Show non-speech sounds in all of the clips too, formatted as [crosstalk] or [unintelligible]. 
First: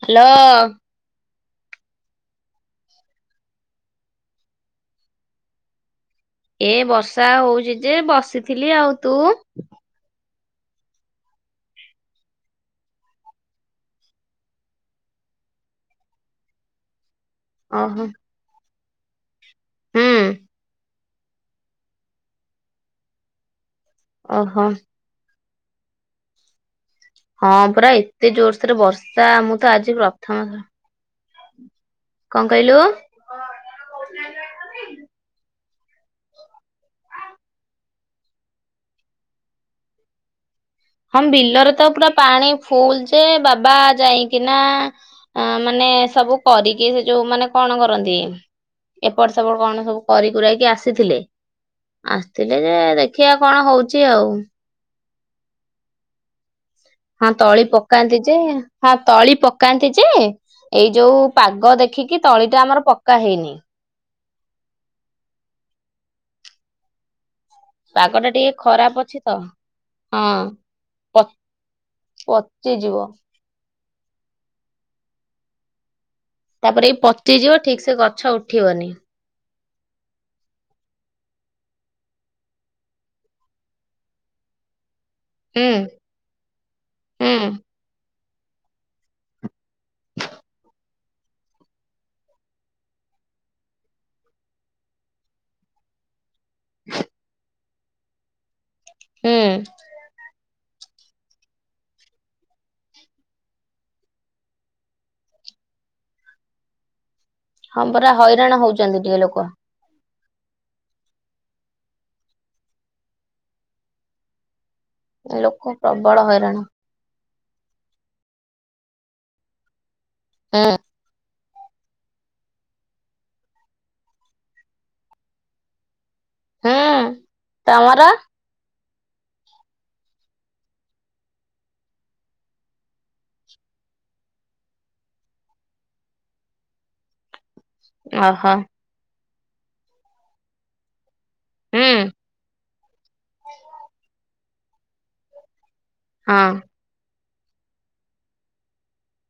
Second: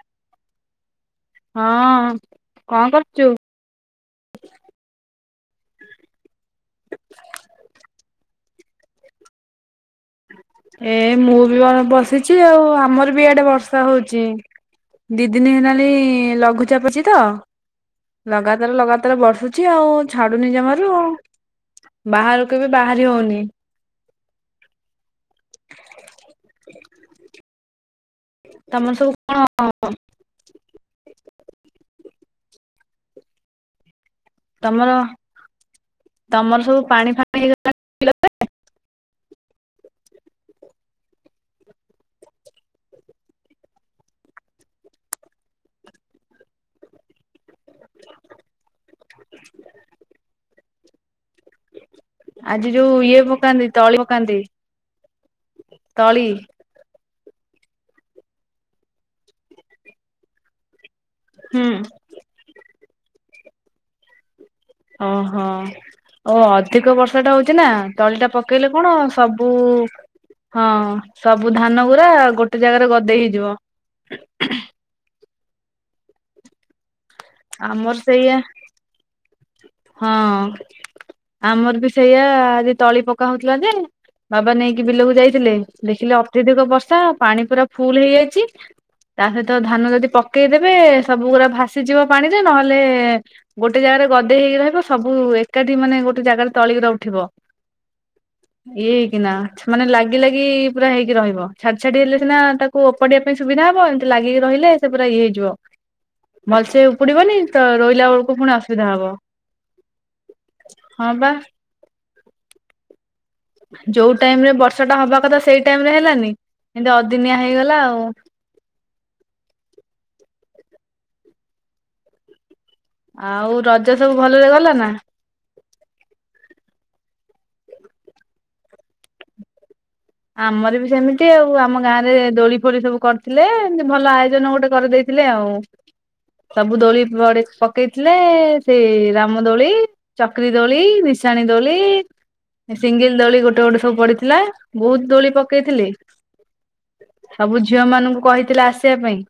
Hello. ହଁ କଣ କରୁଛୁ? ଏ ବର୍ଷା ହଉଚି ଯେ ବସିଥିଲି ଆଉ ତୁ? ଏ ମୁଁ ବି ମୋର ବସିଛି ଆଉ, ଆମର ବି ଆଡେ ବର୍ଷା ହଉଛି। ଦି ଦିନ ହେଲାଣି ଲଘୁଚାପ ଅଛି ତ। ଓହୋ। ଲଗାତାର ଲଗାତାର ବର୍ଷୁଛି ଆଉ ହୁଁ ଛାଡୁନି ଜମାରୁ ଆଉ। ବାହାରକୁ ବି ବାହାରି ହଉନି। ଓହୋ। ହଁ ପୁରା ଏତେ ଜୋର ସୋରରେ ତମର ସବୁ ବର୍ଷା ମୁଁ ତ କଣ ଆଜି ପ୍ରଥମ ଥର କଣ କହିଲୁ? ତମର ତମର ସବୁ ପାଣି ଫା ହଁ ବିଲରେ ତ ପୁରା ପାଣି ଫୁଲ ଯେ ବାବା ଯାଇକିନା ଅ ମାନେ ସବୁ କରିକି ସେ ଯୋଉ ମାନେ କଣ କରନ୍ତି, ଏପଟ ସେପଟ କଣ ସବୁ କରି କୁରା କି ଆସିଥିଲେ। ଆସିଥିଲେ ଆଜି ଯେ ଯୋଉ ଇଏ ଦେଖିବା ପକାନ୍ତି କଣ ତଳି ହଉଛି ଆଉ। ପକାନ୍ତି ତଳି? ହଁ ତଳି ପକାନ୍ତି ଯେ, ହଁ ତଳି ପକାନ୍ତି ଯେ ଏଇ ଯୋଉ ହୁଁ ପାଗ ଦେଖିକି ତଳିଟା ଆମର ପକା ହେଇନି। ଓହୋ ଓ ଅ ଅଧିକ ବର୍ଷା ଟା ହଉଛି ନା, ପାଗ ଟା ତଳିଟା ଟିକେ ପକେଇଲେ କଣ ଖରାପ ଅଛି ତ ସବୁ ହଁ ପ ସବୁ ଧାନ ଗୁରା ଗୋଟେ ଜାଗାରେ ପଚିଯିବ। ଗଦେଇ ହେଇଯିବ। ତାପରେ ଏଇ ପଚିଯିବ ଠିକ୍ ଆମର ସେ ସେଇଆ ଗଛ ଉଠିବନି। ହଁ। ଆମର ବି ସେଇଆ ଆଜି ତଳି ପକା ହଉଥିଲା ଯେ, ବାବା ନେଇକି ବିଲକୁ ଯାଇ ଥିଲେ ହୁଁ ଦେଖିଲେ ଅତ୍ୟଧିକ ବର୍ଷା ହୁଁ। ପାଣି ପୁରା ଫୁଲ ହେଇଯାଇଛି ତା ସହିତ ଧାନ ଯଦି ପକେଇଦେବେ ସବୁଗୁରା ଭାସିଯିବ ପାଣିରେ ନହେଲେ ଗୋଟେ ଜାଗାରେ ଗଦେଇ ହେଇକି ରହିବ ସବୁ ଏକାଠି ମାନେ ଗୋଟେ ଜାଗାରେ ତଳିି ଗୁରା ଉଠିବ ଇଏ ହେଇକିନା ହୁଁ ମାନେ ଲାଗି ଲାଗି ପୁରା ହେଇକି ରହିବ, ଛାଡି ଛାଡି ହେଲେ ନା ତାକୁ ଓପଡେଇିବା ପାଇଁ ସୁବିଧା ହବ, ଏମିତି ଲାଗିକି ରହିଲେ ସେ ପୁରା ଇଏ ହେଇଯିବ। ଭଲସେ ଉପୁଡିବନି ତ ହଁ ରୋଇିଲା ପରା ବେଳକୁ ହଇରାଣ ପୁଣି ଅସୁବିଧା ହଉଛନ୍ତି ହବ। ଟିକେ ଲୋକ। ହଁ ବା। ଯୋଉ ଟାଇମ ରେ ବର୍ଷାଟା ହବା କଥା ଲୋକ ସେଇ ଟାଇମ ରେ ପ୍ରବଳ ହେଲାନି, ହଇରାଣ ଏମିତି ଅଦିନିଆ ହେଇଗଲା ଆଉ। ହଁ। ଆଉ ରଜ ସବୁ ଭଲରେ ଗଲା ନା? ହଁ ତମର? ଆମର ବି ସେମିତି ଆଉ ଆମ ଗାଁ ରେ ଦୋଳି ଫୋଳି ସବୁ କରିଥିଲେ ଏମିତି ଭଲ ଆୟୋଜନ ଗୋଟେ କରିଦେଇ ଥିଲେ ଆଉ ସବୁ ଦୋଳି ପଡେ ସକ୍ ପକେଇଥିଲେ ଓହୋ ସେ ରାମ ଦୋଳି ଚକ୍ରୀ ଦୋଳି ନିସା ସାଣି ଦୋଳି ହୁଁ ସିଙ୍ଗଲ ଦୋଳି ଗୋଟେ ଗୋଟେ ସବୁ ପଡିଥିଲା ବହୁତ ଦୋଳି ପକେଇଥିଲେ ହଁ। ସବୁ ଝିଅ ମାନଙ୍କୁ କହିଥିଲେ ଆସିବା ପାଇଁ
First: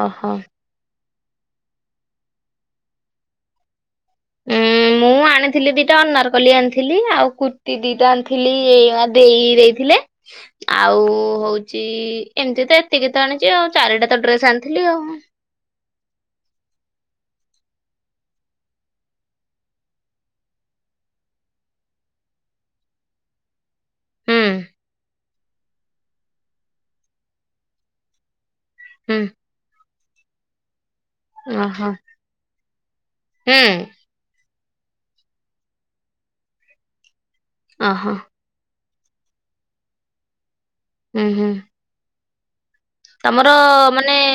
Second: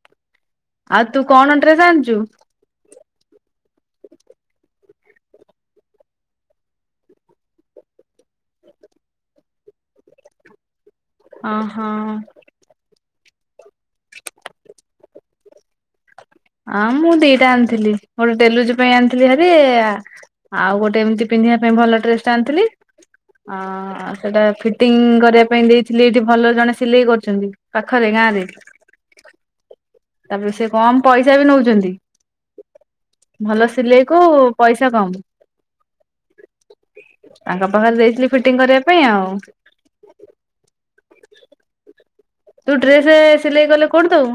ଓହୋ। ଆଉ ତୁ କଣ ଡ୍ରେସ୍ ଆଣିଛୁ? ଉଁ ମୁଁ ଆଣିଥିଲି ଦିଟା ଅନାରକଲି ଆଣିଥିଲି। ଆଉ କୁର୍ତ୍ତୀ ଦିଟା ଆଣିଥିଲି ଏଇ ଦେଇ ଦେଇଥିଲେ ହଁ ଆଉ ହଉଛି ଏମିତି ତ ଏତିକି ତ ଆଣିଛି ଆଉ ଚାରିଟା ତ ଡ୍ରେସ ଆଣିଥିଲି ଆଉ। ହଁ ମୁଁ ଦିଟା ଆଣିଥିଲି ଗୋଟେ ଡେଲୁଜ ପାଇଁ ଆଣିଥିଲିହାରି ଆଉ ଗୋଟେ ଏମିତି ପିନ୍ଧିବା ପାଇଁ ଭଲ ଡ୍ରେସ ଟା ଆଣିଥିଲି ଅ ଆଉ ହୁଁ ସେଇଟା ଫିଟିଙ୍ଗ କରିବା ପାଇଁ ଦେଇଥିଲି ଏଇଠି ଭଲ ଜଣେ ସିଲେଇ କରୁଛନ୍ତି ପାଖରେ ଗାଁ ରେ ହୁଁ। ତାପରେ ସେ କମ ପଇସା ବି ଓହୋ ନଉଛନ୍ତି ହୁଁ ଭଲ ସିଲେଇ କୁ ପଇସା କମ୍। ତାଙ୍କ ପାଖରେ ଓହୋ ଦେଇଥିଲି ଟିଂ କରିବା ପାଇଁ ଆଉ ଉହୁଁ। ତୁ ଡ୍ରେସ ସିଲେଇ କଲେ କୋଉଠି ମାନେ ଦୋଉ?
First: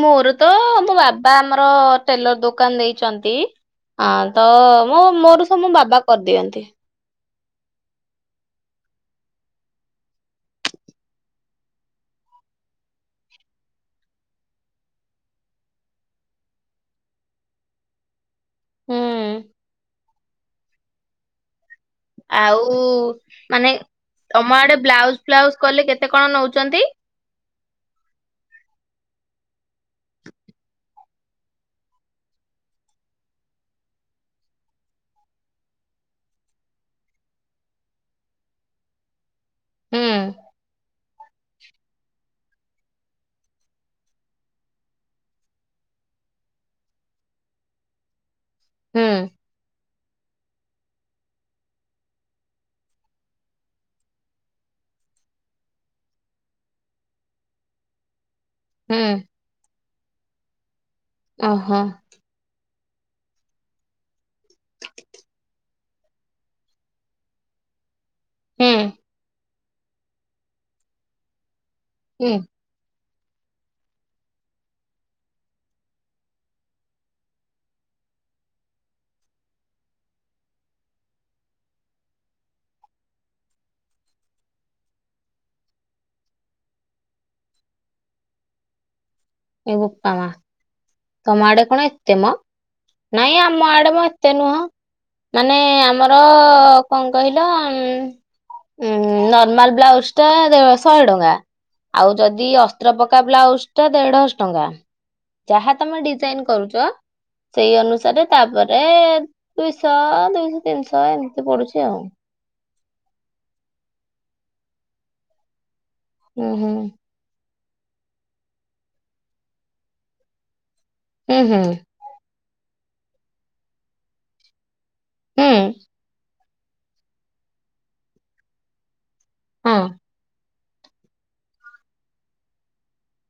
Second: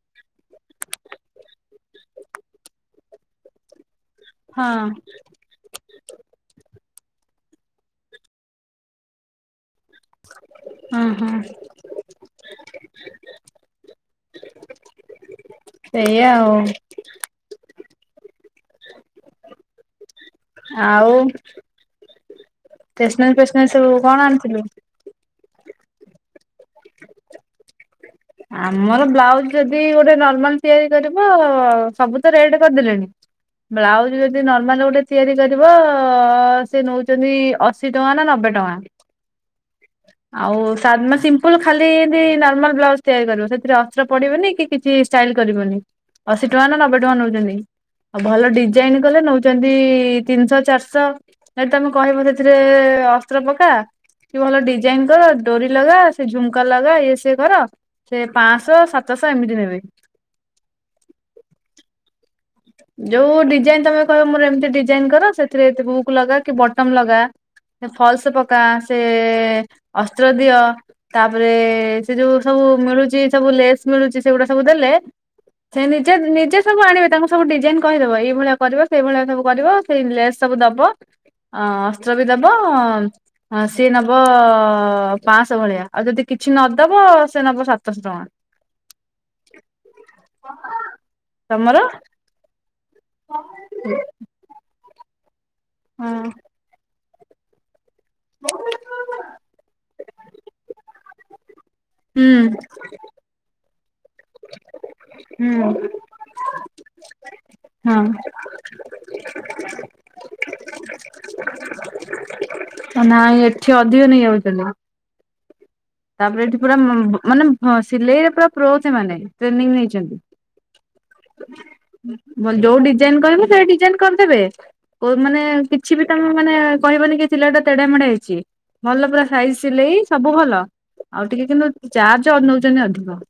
ମୋର ତ ମୋ ବାବା ଆମର ଟେଲର ଦୋକାନ ଦେଇଛନ୍ତି ଆଁ ତ ହଁ ମୋ ମୋର ସବୁ ମୋ ବାବା କରିଦିଅନ୍ତି। ହଁ ହଁ। ସେଇଆ ଆଉ ହୁଁ। ଆଉ? ଆଉ ଷ୍ଟେସନାରୀ ଫେସନାରୀ ମାନେ ସବୁ କଣ ତମ ଆଣିଥିଲୁ? ଆଡେ ବ୍ଲାଉଜ ଫ୍ଲାଉଜ କଲେ କେତେ କଣ ନଉଛନ୍ତି? ଆମର ବ୍ଲାଉଜ ଯଦି ଗୋଟେ ନର୍ମାଲ ତିଆରି କରିବ ସବୁ ତ ରେଟ କରିଦେଲେଣି ବ୍ଲାଉଜ ଯଦି ନର୍ମାଲ ଗୋଟେ ତିଆରି କରିବ ସେ ନେଉଛନ୍ତି ଅସ୍ ଅଶି ଟଙ୍କା ନା ନବେ ଟଙ୍କା ହୁଁ ଆଉ ସା ସିମ୍ପଲ ଖାଲି ଏନ୍ତି ନର୍ମାଲ ବ୍ଲାଉଜ ତିଆରି କରିବ ସେଥିରେ ଅସ୍ତ୍ର ପଡିବନି କିଛି ଷ୍ଟାଇଲ କରିବନି ଅଶୀ ଟଙ୍କା ନା ନବେ ଟଙ୍କା ନୋଉଛନ୍ତି। ଆଉ ଭଲ ଡିଜାଇନ ହୁଁ କଲେ ନଉଛନ୍ତି ତିନିଶହ ଚାରିଶହ ଯଦି ତମେ କହିବ ସେଥିରେ ଅସ୍ତ୍ର ପକା ଠି ଭଲ ଡିଜାଇନ କର ଡୋରି ଲଗା ସେ ଝୁମ୍କା ଲଗା ଇଏ ସିଏ କର ସେ ପାଞ୍ଚଶହ ହୁଁ ସାତଶହ ଏମିତି ନେବେ ଓହୋ। ଯୋଉ ଡିଜାଇନ ତମେ କହିବ ମୋର ଏମିତି ଡିଜାଇନ କର ସେଥିରେ ବୁକ୍ ଲଗା କି ବଟମ ଲଗା ଫଲସ ପକା ହୁଁ ସେ ଅସ୍ତ୍ର ଦିଅ ତାପରେ ସେ ହୁଁ ଯୋଉ ସବୁ ମିଳୁଛି ସବୁ ଲେସ୍ ମିଳୁଛି ସେଗୁଡା ସବୁ ଦେଲେ ସେ ନିଜେ ନିଜେ ସବୁ ଆଣିବେ ତାଙ୍କୁ ସବୁ ଡିଜାଇନ କହିଦବ ଏଇଭଳିଆ କରିବ ସେଇଭଳିଆ ସବୁ କରିବ ସେଇ ଲେସ୍ ସବୁ ଦବ ଅ ଅସ୍ତ୍ର ବି ଦବ ହଁ ସିଏ ନବ ପାଞ୍ଚଶହ ଭଳିଆ ଆଉ ଯଦି କିଛି ନଦବ ସିଏ ନବ ସାତଶହ ଟଙ୍କା ଏ ବୋପା ମା ତମ ଆଡେ ତମର କଣ ଏତେ ମ? ନାଇଁ ଆମ ଆଡେ ମୋ ଏତେ ନୁହଁ। ମାନେ ଆମର ହଁ କଣ କହିଲ ଉଁ, ଉଁ, ନର୍ମାଲ ବ୍ଲାଉଜ୍ ଟା ଦେଅ ଶହେ ଟଙ୍କା। ଆଉ ହୁଁ ଯଦି ଅସ୍ତ୍ର ପକା ବ୍ଲାଉଜ୍ ଟା ଦେଢଶ ଟଙ୍କା। ଯାହା ହୁଁ ତୋମେ ଡିଜାଇନ୍ କରୁଚ ସେଇ ହଁ ଅନୁସାରେ ତାପରେ ଦୁଇଶହ, ଦୁଇଶହ, ତିନିଶହ ଏମିତି ପଡୁଛି ଆଉ। ହଁ ନାଇଁ ଏଠି ଅଧିକ ନେଇଯାଉଚନ୍ତି। ତାପରେ ହୁଁ ଏଠି ହୁଁ ପୁରା ମୁ-ମାନେ ହଁ ସିଲେଇରେ ପୁରା ପ୍ରୋ ସେମାନେ ଟ୍ରେନିଙ୍ଗ ନେଇଛନ୍ତି। ହୁଁ, ହୁଁ। ଭଲ ଯୋଉ ଡିଜାଇନ୍ କରିବୁ ସେଇ ଡିଜାଇନ୍ କରିଦେବେ। କୋ ମାନେ କିଛି ବି ତୋମେ ମାନେ କହିବନି କି ସିଲେଇ ଟା ତେଢା ମେଢା ହେଇଛି। ଭଲ ପୁରା ସାଇଜ ହୁଁ ହଁ ସିଲେଇ ସବୁ ଭଲ। ଆଉ ଟିକେ କିନ୍ତୁ ଚାର୍ଜ ନଉଚନ୍ତି ଅଧିକ।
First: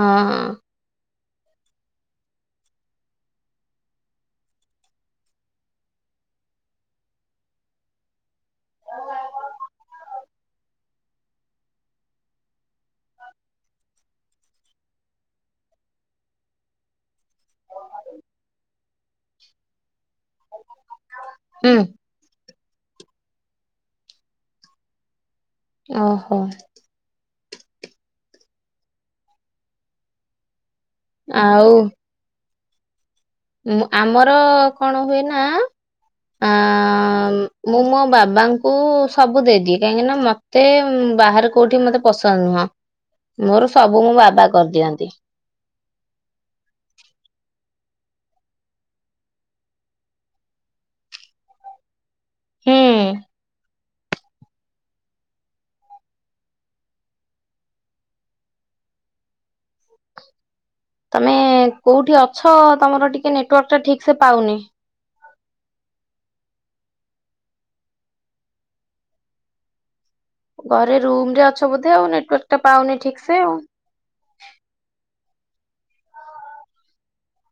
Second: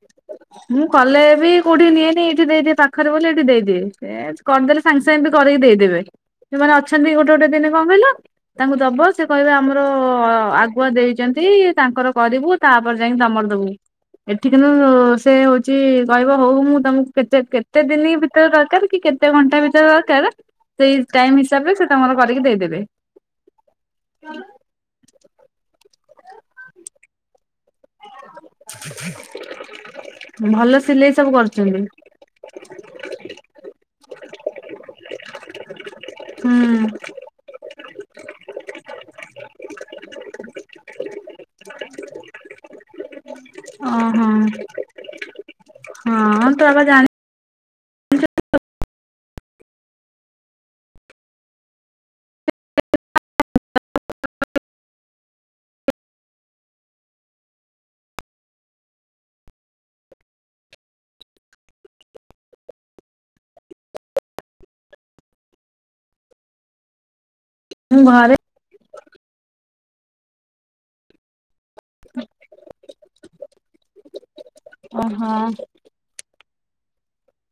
ହଁ, ହଁ। ମୁଁ କଲେ ବି କୋଉଠି ନିଏନି ଏଇଠି ଦେଇ ଦିଏ ପାଖରେ ବୋଲି ଏଇଠି ଦେଇ ଦିଏ। ଏ କରିଦେଲେ ସାଙ୍ଗେ ସାଙ୍ଗେ ବି କରିକି ଦେଇଦେବେ। ସେମାନେ ଅଛନ୍ତି ଗୋଟେ ଗୋଟେ ଦିନେ କଣ କହିଲ ତାଙ୍କୁ ଦବ ସେ କହିବେ ଆମର ଆ ଗୁଆ ଦେଇଚନ୍ତି। ତାଙ୍କର କରିବୁ ତାପରେ ଯାଇକି ତୋମର ଦବୁ। ଏଠ କିନ୍ତୁ ସେ ହଉଛି କହିବ ହଉ ମୁଁ ତୋମକୁ କେତେ କେତେ ଦିନ ଭିତରେ ଦରକାର କି କେ ତେ ଘଣ୍ଟା ଭିତରେ ଦରକାର। ସେଇ ଟାଇମ୍ ହିସାବରେ ହୁଁ ସେ ତୋମର କରିକି ଦେଇଦେବେ। ଓହୋ। ଭଲ ସିଲେଇ ସବୁ କରୁଛନ୍ତି। ମୋ ଆମର କଣ ହୁଏ ନା ଆ ହୁଁ। ମୁଁ ମୋ ବାବାଙ୍କୁ ସବୁ ଦେଇ ଦିଏ କାହିଁକି ନା ମୋତେ ଉଁ, ବାହାରେ କୋଉଠି ମୋତେ ପସନ୍ଦ ନୁହଁ। ମୋର ସବୁ ମୋ ଓହୋ ବାବା କରିଦିଅନ୍ତି। ହଁ ତ ବାବା ଜାଣି ହୁଁ। ତୋମେ କୋଉଠି ଅଛ ତୋମର ଟିକେ ନେଟୱାର୍କ ଟା ଠିକ ସେ ପାଉନି। ମୁଁ ଘରେ। ଘରେ ରୁମ୍ ରେ ଅଛ ବୋଧେ ଆଉ ନେଟୱାର୍କ ଟା ପାଉନି ଠିକ ସେ ଆଉ। ଓ ହଁ।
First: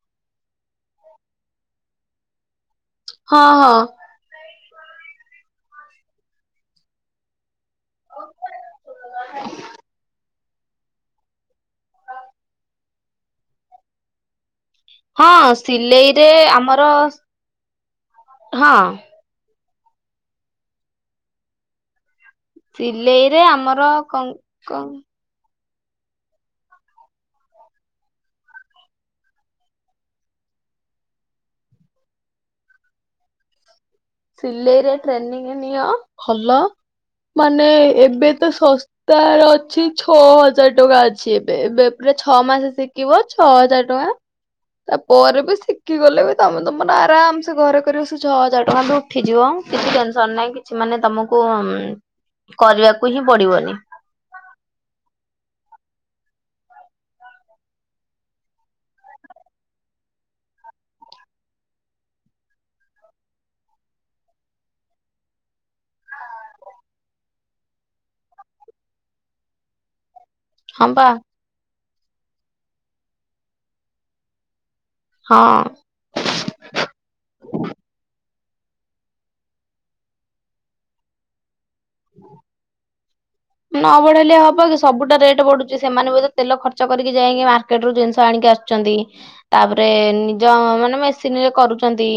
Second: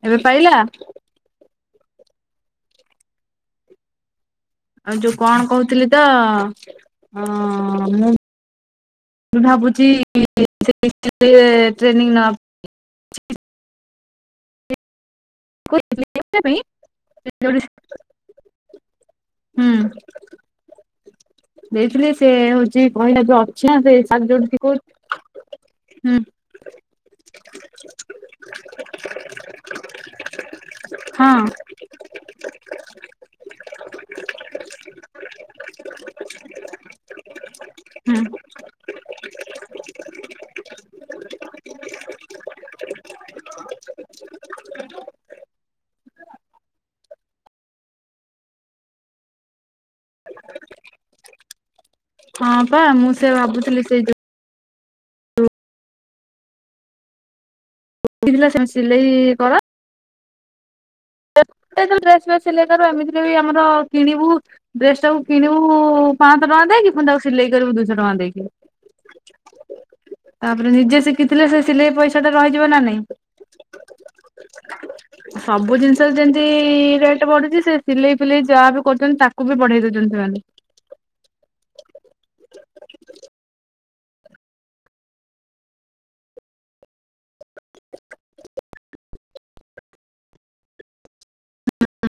ଏବେ ପାଇଲା? ହଁ, ହଁ। ଆଉ ଯୋଉ କଣ କହୁଥିଲି ତ ହଁ ମୁଁ ମୁଁ ଭାବୁଛି [inaudible] ଟ୍ରେନିଂ ନବା ହଁ ସିଲେଇରେ ପାଇଁ ଆମର ହଁ ହୁଁ। ଦେଇଥିଲି ସେ ହଉଚି କହିଲା ସିଲେଇରେ ଯୋଉ ଅଛି ଆଁ ଆମର ସେଇ ସାର୍ କଣ ଯୋଉଠୁ କଣ ଶିକଉ ହୁଁ। ହଁ। ସିଲେଇରେ ଟ୍ରେନିଂ ନିଅ ଭଲ ମାନେ ହୁଁ ଏବେ ତ ସସ ତାର ଅଛି ଛଅ ହଜାର ଟଙ୍କା ଅଛି ଏବେ। ଏବେ ପୁରା ଛଅ ମାସ ଶି କିବ ଛଅ ହଜାର ଟଙ୍କା। ତା ପରେ ବି ଶିଖିଗଲେ ବି ତୋମେ ତୋମର ଆରାମସେ ଘରେ କରିବ ସେ ଛଅ ହଜାର ଟଙ୍କା ଲୁ ଉଠିଯିବ କିଛି ଟେନସନ୍ ନାହିଁ କିଛି ମାନେ ତୋମକୁ ଉଁ, ହଁ ପା ମୁଁ କରିବାକୁ ହିଁ ସେ ପଡିବନି। ଭାବୁଥିଲି ସେଇ ତ [unintelligible] ସେମ ସିଲେଇ କର। ଏତେ ଯୋଉ ଡ୍ରେସ୍ ଫ୍ରେସ ସିଲେଇ କରୁ ଏମିତିରେ ବି ଆମର କିଣିବୁ ଡ୍ରେସ୍ ଟାକୁ କିଣିବୁ ପାଁଶହ ଟଙ୍କା ଦେଇକି। ପୁଣି ତାକୁ ସିଲେଇ କରିବୁ ଦୁଇଶହ ଟଙ୍କା ଦେଇକି। ତାପରେ ହଁ ନିଜେ ପା ଶିଖି ଥିଲେ ସେ ସିଲେଇ ପଇସା ଟା ରହିଯିବ ନା ନାଇ ହଁ। ସବୁ ଜିନିଷ ଯେମିତି ରେଟ୍ ବଢୁଛି ସେ ସିଲେଇ ଫିଲେଇ ଯାହା ବି କରୁଛନ୍ତି ତାକୁ ବି ବଢେଇ ଦଉଛନ୍ତି ସେମାନେ। [inaudible] ନ ବଢେଇଲେ ହବ କି ସବୁଟା ରେଟ୍ ବଢୁଛି ସେମାନେ ବୋଧ ତେଲ ଖର୍ଚ୍ଚ କରିକି ଯାଇକି ମାର୍କେଟରୁ ଜିନିଷ ଆଣିକି ଆସୁଛନ୍ତି ତାପରେ ନିଜ ମାନେ ମେସିନରେ କରୁଛନ୍ତି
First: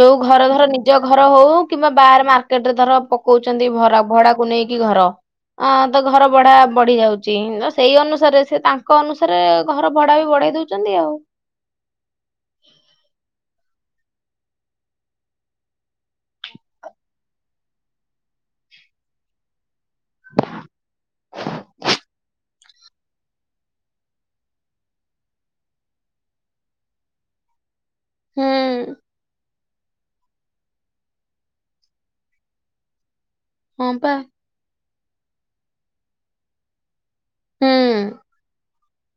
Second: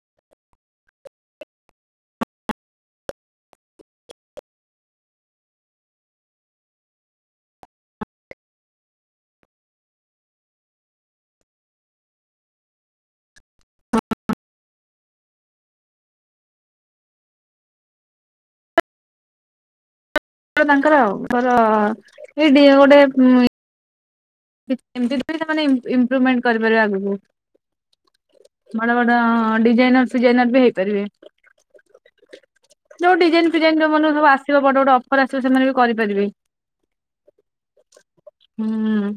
ଯୋଉ ଘର ଧର ନିଜ ଘର ହଉ କିମ୍ବା ବାହାରେ ମାର୍କେଟ ରେ ଧର ପକଉଛନ୍ତି ଭଡା ଭଡ଼ା କୁ ନେଇକି କି ଘର ଅ ତ ଘର ଭଡା ବଢି ଯାଉଛି ସେଇ ଅନୁସାରେ ସେ ତାଙ୍କ ଅନୁସାରେ ଘର ଭଡା ବି ବଢେଇ ଦଉ ଛନ୍ତୀ ଆଉ। [unintelligible] [unintelligible] ଏମତି ସେମାନେ ଇମ୍ ଇମ୍ପ୍ରୁଭଭ୍ମେଣ୍ଟ କରିପାରିବେ ଆଗକୁ ହୁଁ। ବଡ ବଡ ହଁ ଡିଜାଇନର ଫିଜାଇନର ବି ହେଇପାରିବେ ଯୋଉ ଡିଜାଇନ୍ ଡିଜାଇନ୍ ହଁ ଯୋଉ ପା ସବୁ ଆସିବ ବଡ ବଡ ଅଫର ଆସିବ ସେମାନେ ବି କରିପାରିବେ। ହୁଁ ହୁଁ।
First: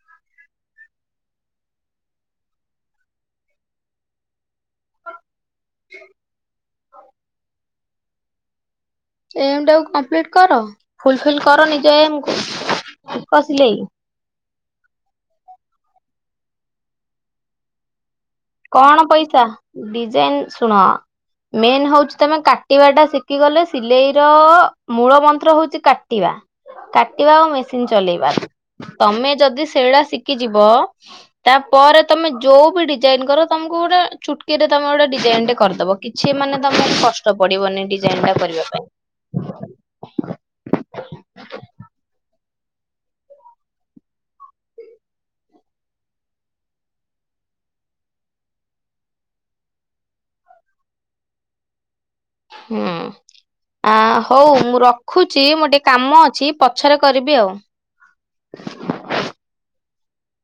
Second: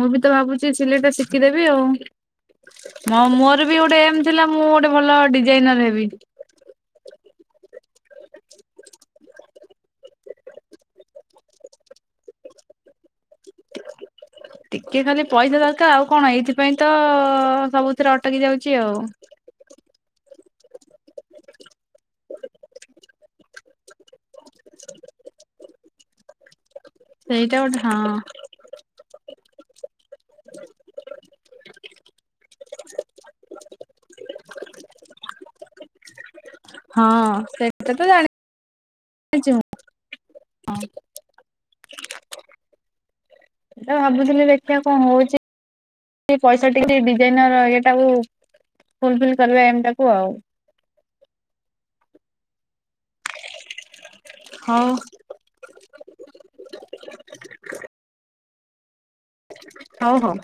ମୁଁ ବି ତ ଭାବୁଛି ସିଲେଇଟା ଶିଖିଦେବି ଆଉ। ମୋର ବି ଗୋଟେ ଏମ୍ ଥିଲା ମୁଁ ଗୋଟେ ଭଲ ଡିଜାଇନର ହେବି। [inaudible] ଏମ୍ ଟାକୁ କମ୍ପ୍ଲିଟ କର ଫୁଲଫିଲ୍ କର ନିଜ ଏମକୁ ଶିଖ ସିଲେଇ। ଟିକେ ଖାଲି ପଇସା ଦରକାର ଆଉ କଣ ଏଇଥିପାଇଁ ତ ସବୁ ଥିରେ ଅଟକି ଯାଉଛି। ଆଉ। କଣ ପଇସା ଡିଜାଇନ ଶୁଣ ମେନ୍ ହଉଛି ତମେ କାଟିବା ଟା ଶିଖି ଶିଖି ଗଲେ ସିଲେଇ ର ମୂଳ ମନ୍ତ୍ର ହଉଛି କାଟିବା କାଟିବା ଆଉ ସେଇଟା ଗୋଟେ ମେସିନ ହଁ ଚଲେଇବା। ତମେ ଯଦି ସେଇଡା ଶିଖିଯିବ ତାପରେ ତମେ ଯୋଉ ବି ଡିଜାଇନ କର ତମକୁ ଗୋଟେ ଚୁଟକିରେ ତମେ ଗୋଟେ ଡିଜାଇନ ଟେ କରିଦବ କିଛି ମାନେ ତମେ ହଁ କଷ୍ଟ ପଡିବନି ସେଇଟା ତ ଡିଜାଇନ ଟା କରିବା ପାଇଁ। [unintelligible] ସେଇଟା ଭାବୁଥିଲି ଦେଖିବା କଣ ହଉଛି। ସେ ପଇସା ଟିକେ ଡିଜାଇନର ଏଇଟାକୁ ଫୁଲଫିଲ୍ କରିବା ଏମ ଟାକୁ ଆଉ। ହୁଁ ଆ ହଉ ମୁଁ ରଖୁ ଛି ମୁଁ ଟିକେ କାମ ଅଛି ପଛରେ କରିବି ଆଉ। ହଉ ହଉ।